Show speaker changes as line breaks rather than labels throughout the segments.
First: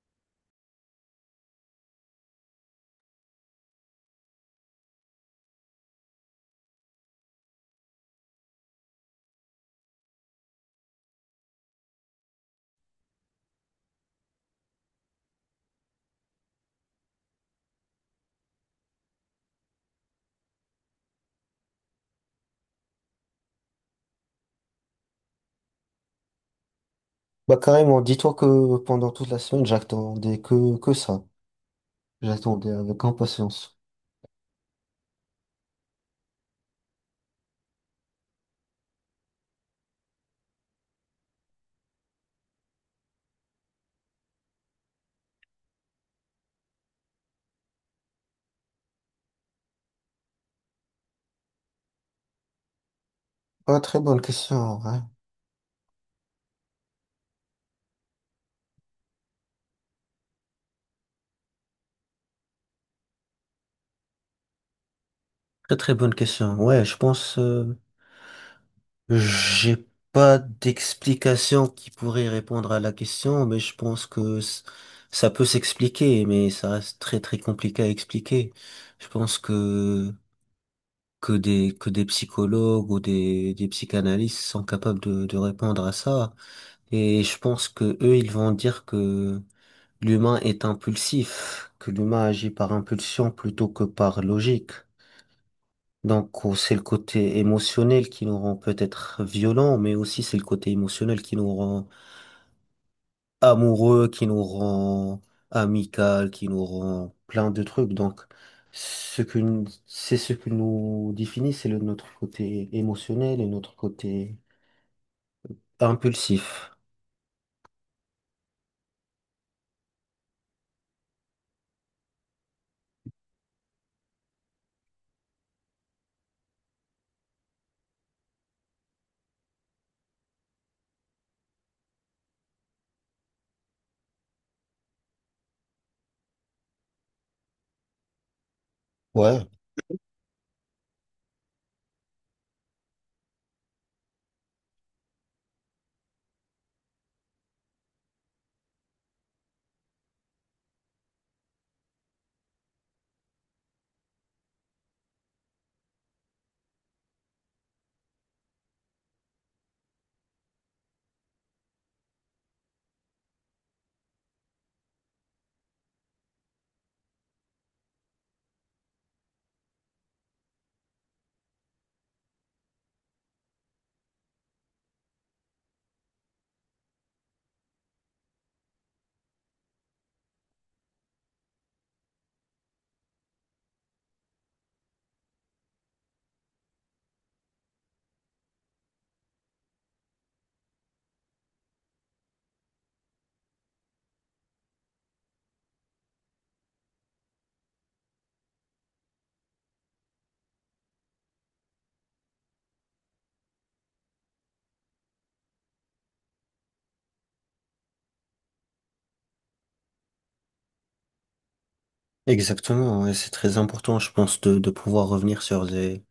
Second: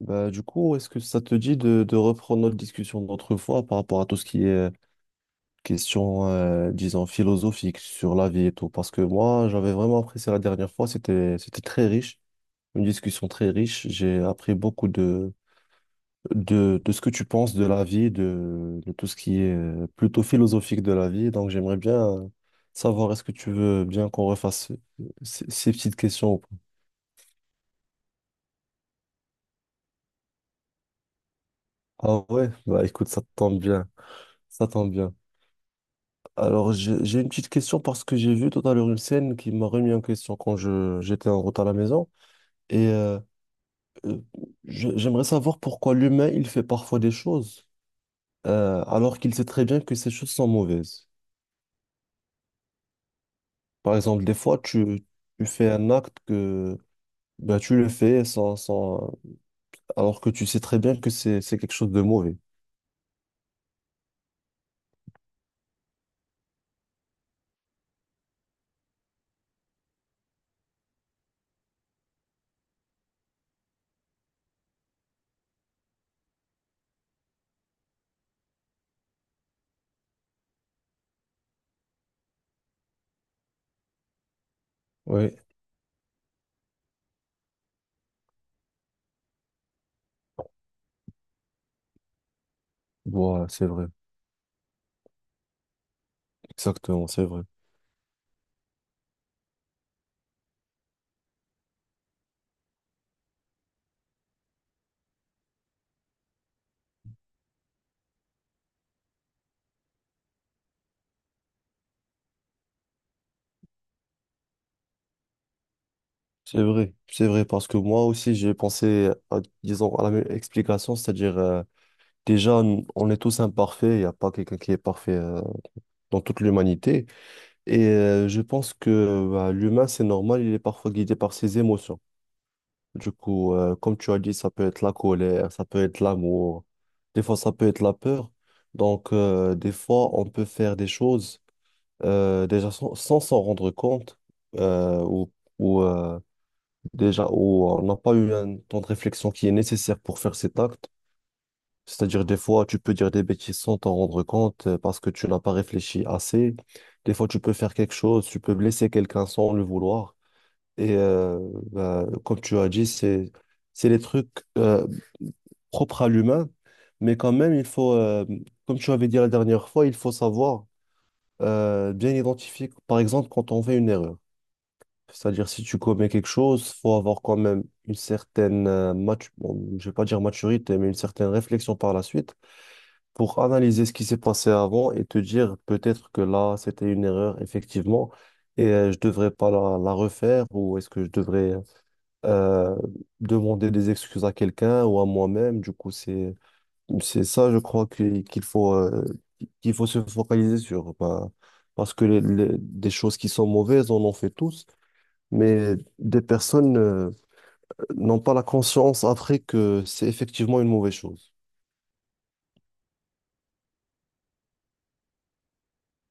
Bah, du coup, est-ce que ça te dit de reprendre notre discussion d'autrefois par rapport à tout ce qui est question, disons, philosophique sur la vie et tout? Parce que moi, j'avais vraiment apprécié la dernière fois, c'était très riche, une discussion très riche. J'ai appris beaucoup de ce que tu penses de la vie, de tout ce qui est plutôt philosophique de la vie. Donc, j'aimerais bien, savoir, est-ce que tu veux bien qu'on refasse ces petites questions? Ou pas.
Bah carrément, dis-toi que pendant toute la semaine, j'attendais que ça.
Ah ouais,
J'attendais
bah
avec
écoute,
impatience.
ça tombe bien. Alors, j'ai une petite question parce que j'ai vu tout à l'heure une scène qui m'a remis en question quand j'étais en route à la maison. Et euh, euh, J'aimerais savoir pourquoi l'humain, il fait parfois des choses, alors qu'il sait très bien que ces choses sont mauvaises.
Ah,
Par
très bonne
exemple, des
question,
fois,
en vrai.
tu fais un acte que, ben, tu le fais sans, sans, alors que tu sais très bien que c'est quelque chose de mauvais.
Très très bonne question. Ouais, je pense, j'ai pas d'explication qui pourrait répondre à la question, mais je pense que c- ça peut s'expliquer, mais ça reste très très compliqué à expliquer. Je pense que des psychologues ou des psychanalystes sont capables de
Oui,
répondre à ça. Et je pense que eux, ils vont dire que l'humain est impulsif, que l'humain agit par impulsion
voilà, c'est
plutôt que
vrai.
par logique. Donc oh, c'est le
Exactement, c'est
côté
vrai.
émotionnel qui nous rend peut-être violents, mais aussi c'est le côté émotionnel qui nous rend amoureux, qui nous rend amical, qui nous rend plein de trucs. Donc c'est ce que nous définit, notre côté émotionnel et notre côté
C'est
impulsif.
vrai, c'est vrai, parce que moi aussi, j'ai pensé à, disons, à la même explication, c'est-à-dire déjà, on est tous imparfaits, il n'y a pas quelqu'un qui est parfait, dans toute l'humanité. Et je pense que, bah, l'humain, c'est normal, il est parfois guidé par ses émotions. Du coup, comme tu as dit, ça peut être la colère, ça peut être l'amour, des fois ça peut être la peur. Donc,
Ouais,
des fois, on peut faire des choses, déjà sans s'en rendre compte, euh, ou, ou, euh, déjà où on n'a pas eu un temps de réflexion qui est nécessaire pour faire cet acte. C'est-à-dire, des fois, tu peux dire des bêtises sans t'en rendre compte, parce que tu n'as pas réfléchi assez. Des fois, tu peux faire quelque chose, tu peux blesser quelqu'un sans le vouloir. Et bah, comme tu as dit, c'est des trucs, euh, propres à l'humain. Mais quand même, il faut, comme tu avais dit la dernière fois, il faut savoir, bien identifier, par exemple, quand on fait une erreur. C'est-à-dire, si tu commets quelque chose, faut avoir quand même une certaine, bon, je vais pas dire maturité, mais une certaine réflexion par la suite pour analyser ce qui s'est passé avant et te dire peut-être que là, c'était une erreur, effectivement, et je devrais pas la refaire, ou est-ce que je devrais, euh, demander des excuses à quelqu'un ou à moi-même. Du coup, c'est ça, je crois, qu'il faut se focaliser sur. Bah, parce que des choses qui sont mauvaises, on en fait tous. Mais des personnes, n'ont pas la conscience après que c'est effectivement une mauvaise chose.
exactement. Ouais, c'est très important, je pense, de pouvoir revenir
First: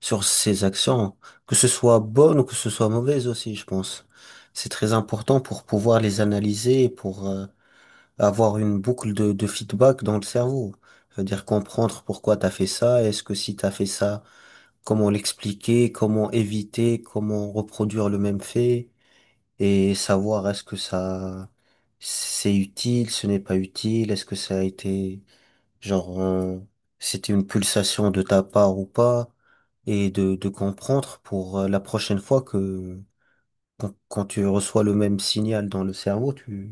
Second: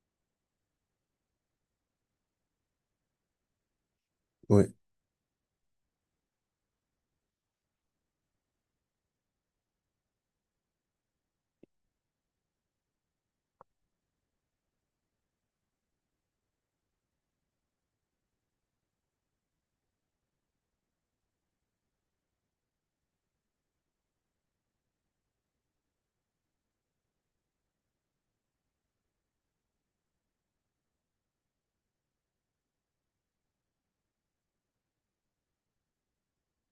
sur ses actions, que ce soit bonne ou que ce soit mauvaise aussi, je pense. C'est
Oui,
très important pour pouvoir les analyser, et pour avoir une boucle de feedback dans le cerveau. C'est-à-dire comprendre pourquoi t'as fait ça, est-ce que si t'as fait ça, comment l'expliquer, comment éviter, comment reproduire le même fait, et savoir est-ce que ça c'est utile, ce n'est pas utile, est-ce que ça a été Genre, euh, c'était une pulsation de ta part ou pas, et de comprendre pour la prochaine fois que quand tu reçois le même signal dans le cerveau, tu,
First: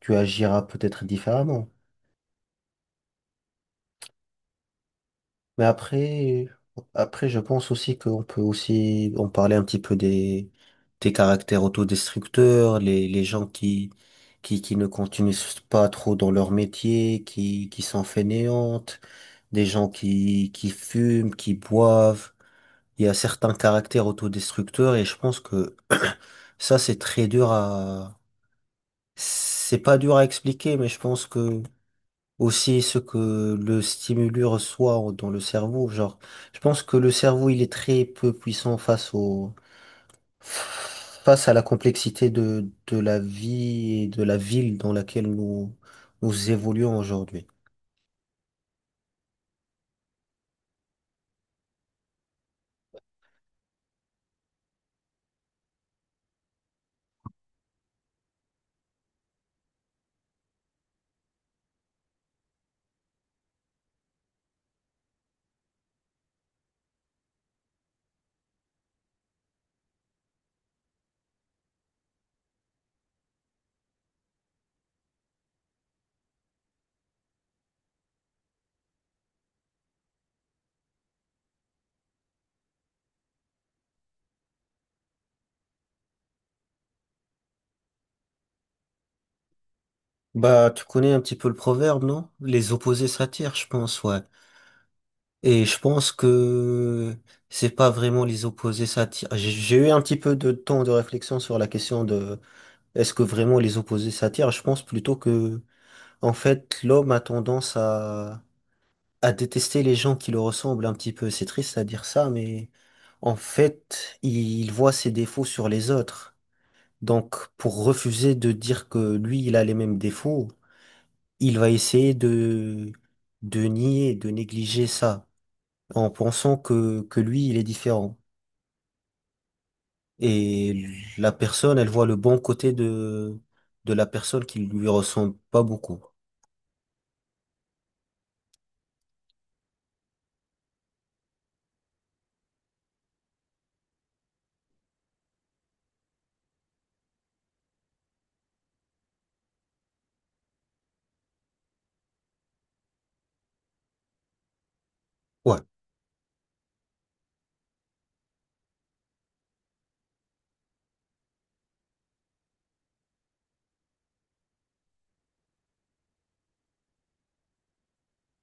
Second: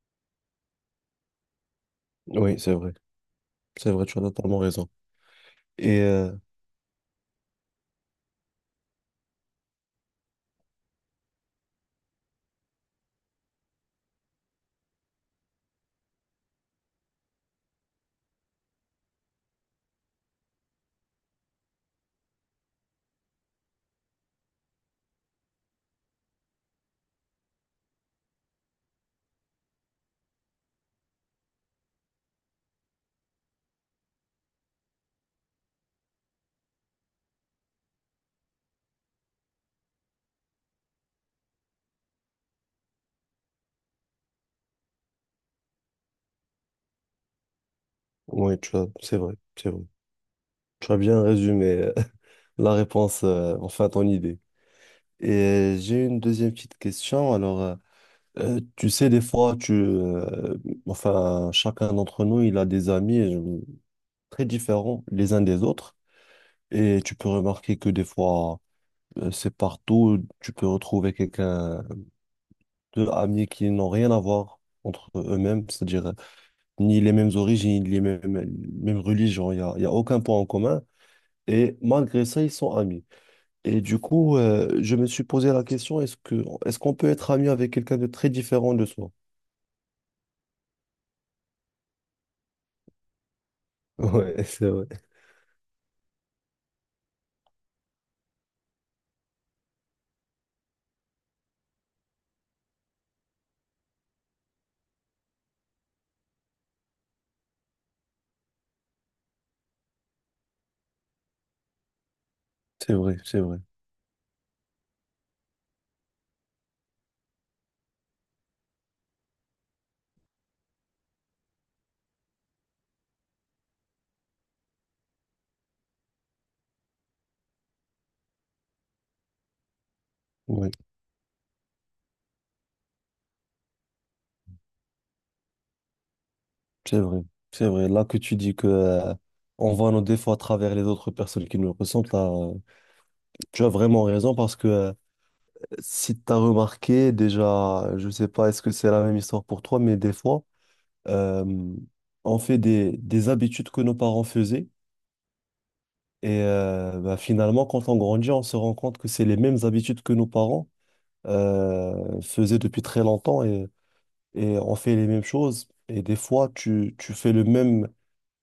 tu agiras peut-être différemment.
oui, c'est vrai. C'est vrai, tu as totalement raison.
Mais
Et euh,
après, après, je pense aussi qu'on peut aussi en parler un petit peu des caractères autodestructeurs, les gens qui ne continuent pas trop dans leur métier, qui sont fainéantes, des gens qui fument, qui boivent. Il y a certains caractères autodestructeurs et je pense que ça, c'est très dur à... C'est pas dur à expliquer, mais je pense que aussi ce que le stimulus reçoit dans le cerveau, genre, je pense que le cerveau, il est très peu puissant face au... face à la complexité de la vie et de la ville dans laquelle nous évoluons aujourd'hui.
oui, tu as, c'est vrai, c'est vrai. Tu as bien résumé, la réponse, enfin ton idée. Et j'ai une deuxième petite question. Alors, tu sais, des fois, enfin, chacun d'entre nous, il a des amis, très différents les uns des autres. Et tu peux remarquer que des fois, c'est partout, tu peux retrouver quelqu'un, deux amis qui n'ont rien à voir entre eux-mêmes, c'est-à-dire, ni les mêmes origines, ni mêmes religions, il y a aucun point en commun. Et malgré ça, ils sont amis. Et du coup, je me suis posé la question, est-ce qu'on peut être ami avec quelqu'un de très différent de soi?
Bah, tu connais un petit peu le proverbe, non? Les opposés s'attirent, je pense, ouais.
Ouais, c'est vrai.
Et je pense que c'est pas vraiment les opposés s'attirent. J'ai eu un petit peu de temps de réflexion sur la question de est-ce que vraiment les opposés s'attirent? Je pense plutôt que, en fait, l'homme a tendance à détester les gens qui le ressemblent un petit peu. C'est triste à dire ça, mais
C'est vrai,
en
c'est vrai.
fait, il voit ses défauts sur les autres. Donc, pour refuser de dire que lui, il a les mêmes défauts, il va essayer de nier, de négliger ça en pensant que lui, il est différent.
Oui,
Et la personne, elle voit le bon côté de la personne qui lui ressemble pas beaucoup.
c'est vrai. C'est vrai. Là que tu dis que, on voit nos défauts à travers les autres personnes qui nous ressemblent, là, tu as vraiment raison parce que, si tu as remarqué, déjà, je sais pas, est-ce que c'est la même histoire pour toi, mais des fois, euh, on fait des habitudes que nos parents faisaient.
Ouais,
Et bah, finalement, quand on grandit, on se rend compte que c'est les mêmes habitudes que nos parents, faisaient depuis très longtemps et on fait les mêmes choses. Et des fois, tu fais le même,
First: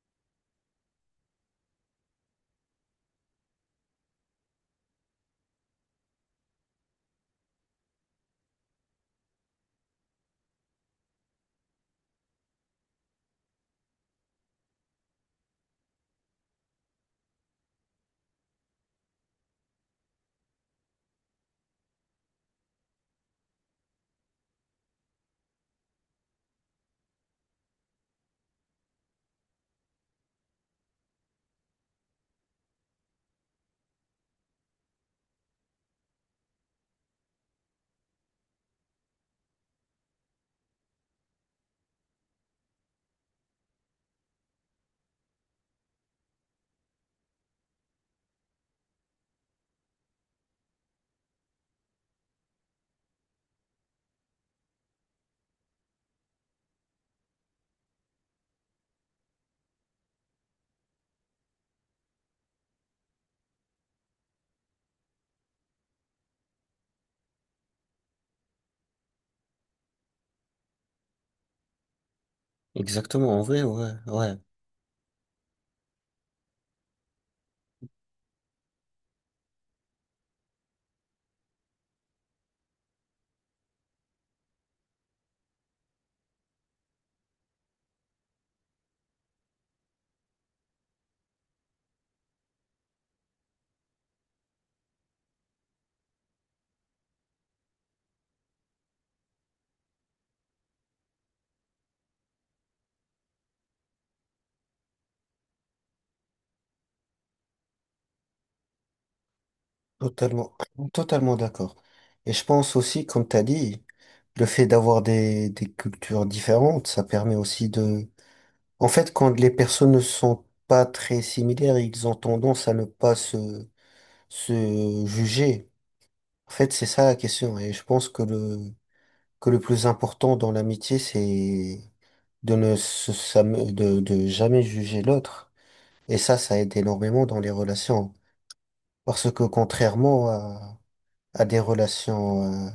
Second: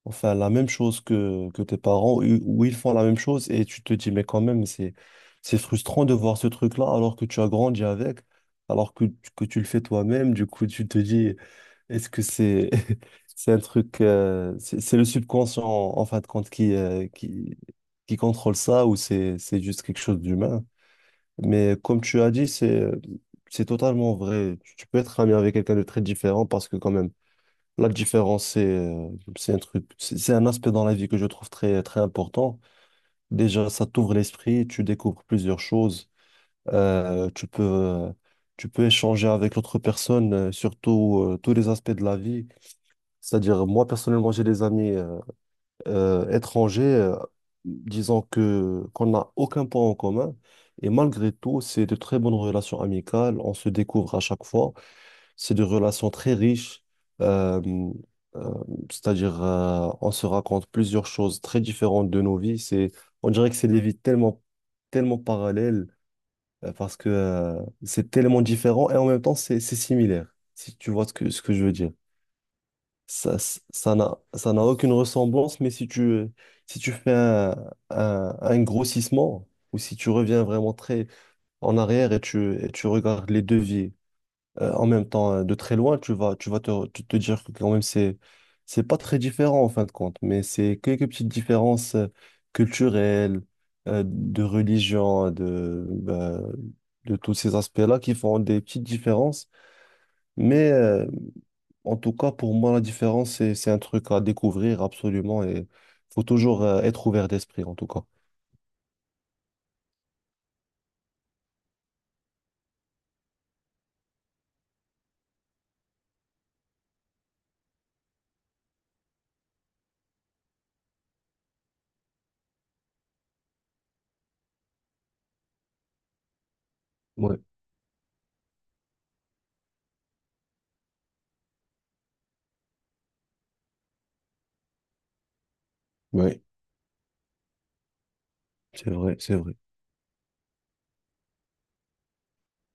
enfin, la même chose que tes parents, ou ils font la même chose et tu te dis, mais quand même, c'est frustrant de voir ce truc-là alors que tu as grandi avec, alors que, que tu le fais toi-même. Du coup, tu te dis, est-ce que c'est c'est un truc, c'est le subconscient en fin de compte qui contrôle ça, ou c'est juste quelque chose d'humain? Mais comme tu as dit, c'est, c'est totalement vrai. Tu peux être ami avec quelqu'un de très différent parce que quand même la différence c'est, c'est un truc, c'est un aspect dans la vie que je trouve très très important. Déjà, ça t'ouvre l'esprit, tu découvres plusieurs choses. Euh, tu peux euh, Tu peux échanger avec l'autre personne, sur tout, tous les aspects de la vie. C'est-à-dire, moi, personnellement, j'ai des amis, étrangers, disons que qu'on n'a aucun point en commun. Et malgré tout, c'est de très bonnes relations amicales. On se découvre à chaque fois. C'est des relations très riches. euh, euh, on se raconte plusieurs choses très différentes de nos vies. C'est, on dirait que c'est des vies tellement parallèles, parce que, c'est tellement différent et en même temps, c'est similaire. Si tu vois ce ce que je veux dire.
exactement,
Ça,
en vrai, ouais, ouais.
ça n'a aucune ressemblance, mais si tu fais un grossissement, ou si tu reviens vraiment très en arrière et et tu regardes les devis, en même temps, de très loin, tu vas tu te dire que quand même c'est pas très différent en fin de compte, mais c'est quelques petites différences, culturelles, de religion, de, bah, de tous ces aspects-là qui font des petites différences. Mais, en tout cas, pour moi, la différence, c'est un truc à découvrir absolument et faut toujours, être ouvert d'esprit, en tout cas.
Totalement, totalement d'accord. Et je pense aussi, comme t'as dit, le fait d'avoir des cultures différentes, ça permet aussi de... En fait, quand les personnes ne sont pas très similaires, ils ont tendance à ne pas se juger. En fait, c'est ça la
Ouais.
question. Et je pense que que le plus important dans l'amitié, c'est de ne se, sam- de jamais juger l'autre. Et ça,
Oui,
ça aide énormément dans les relations.
c'est vrai,
Parce
c'est
que
vrai.
contrairement à des relations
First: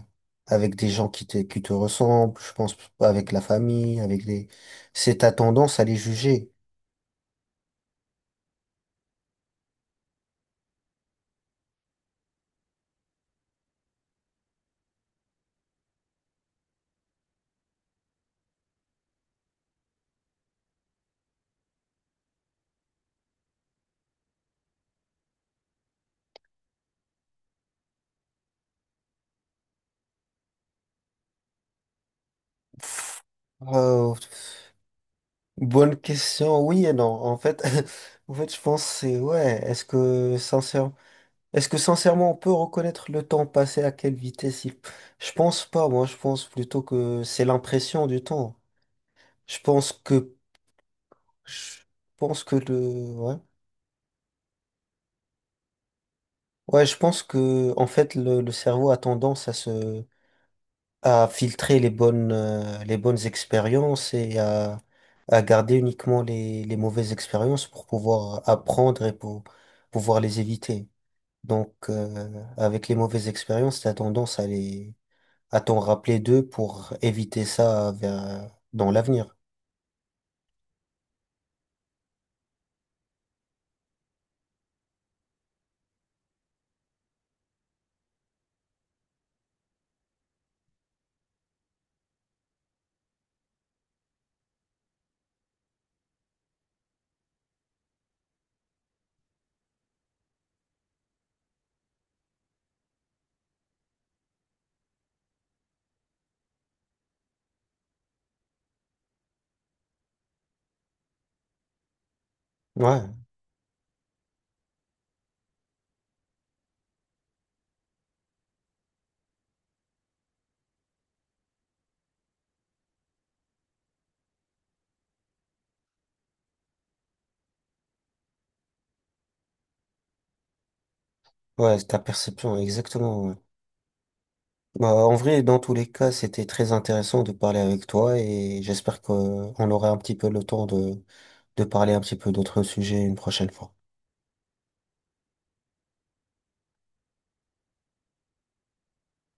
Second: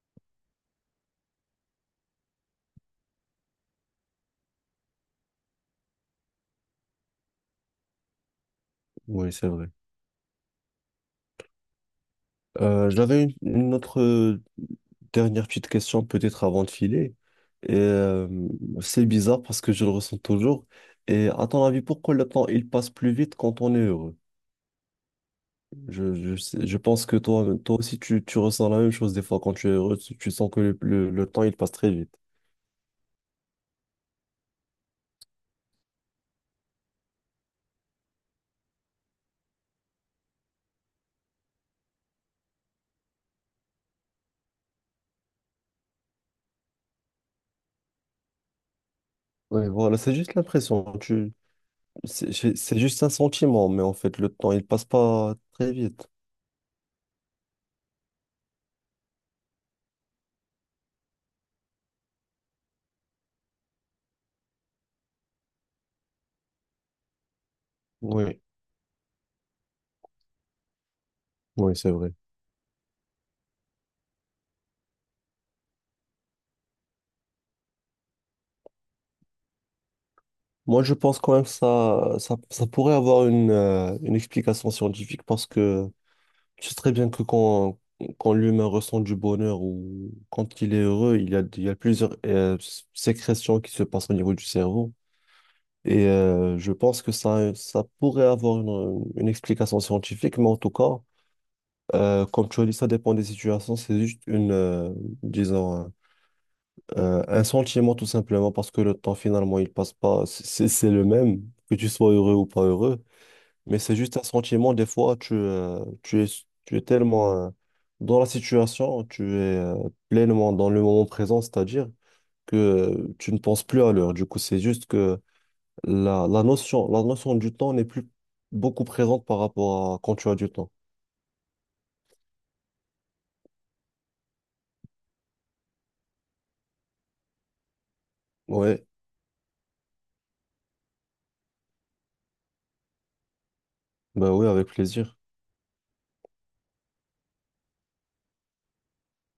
avec des gens qui te ressemblent, je pense avec la famille, avec les... C'est ta tendance à les juger.
Oui, c'est vrai. J'avais une autre, dernière petite question, peut-être avant de filer. Et, c'est bizarre parce que je le ressens toujours. Et à ton avis, pourquoi le temps, il passe plus vite quand on est heureux? Je pense que toi, toi aussi, tu ressens la même chose des fois quand tu es heureux, tu sens que le temps, il passe très vite.
Euh, Bonne question, oui et non. En fait, en fait, je pense c'est ouais. Est-ce que sincèrement on peut reconnaître le temps passé à quelle vitesse il... Je pense pas, moi je pense plutôt que c'est l'impression du temps. Je
Oui,
pense
voilà, c'est
que...
juste l'impression.
Je
C'est
pense que le...
c'est juste un
Ouais.
sentiment, mais en fait, le temps, il passe pas très vite.
Ouais, je pense que en fait le cerveau a tendance à se... à filtrer les bonnes expériences et à garder uniquement les mauvaises expériences pour
Oui,
pouvoir apprendre et pour pouvoir les éviter. Donc
oui, c'est vrai.
avec les mauvaises expériences, t'as tendance à les... à t'en rappeler d'eux pour éviter dans l'avenir?
Moi, je pense quand même ça pourrait avoir une explication scientifique parce que tu sais très bien que quand l'humain ressent du bonheur ou quand il est heureux, il y a plusieurs, sécrétions qui se passent au niveau du cerveau. Et je pense que ça pourrait avoir une explication scientifique, mais en tout cas, comme tu as dit, ça dépend des situations. C'est juste une, disons, un sentiment tout simplement parce que le temps finalement, il passe pas. C'est c'est le même, que tu sois heureux ou pas heureux.
Ouais,
Mais c'est juste un sentiment, des fois, tu es tellement, dans la situation, tu es, pleinement dans le moment présent, c'est-à-dire que, tu ne penses plus à l'heure. Du coup, c'est juste que la notion du temps n'est plus beaucoup présente par rapport à quand tu as du temps.
ouais, c'est ta perception, exactement. Ouais. Bah, en vrai, dans tous les cas, c'était très intéressant de parler avec toi et
Ouais,
j'espère qu'on aura un petit peu le temps de parler un petit peu d'autres sujets une prochaine fois.
bah oui, avec plaisir.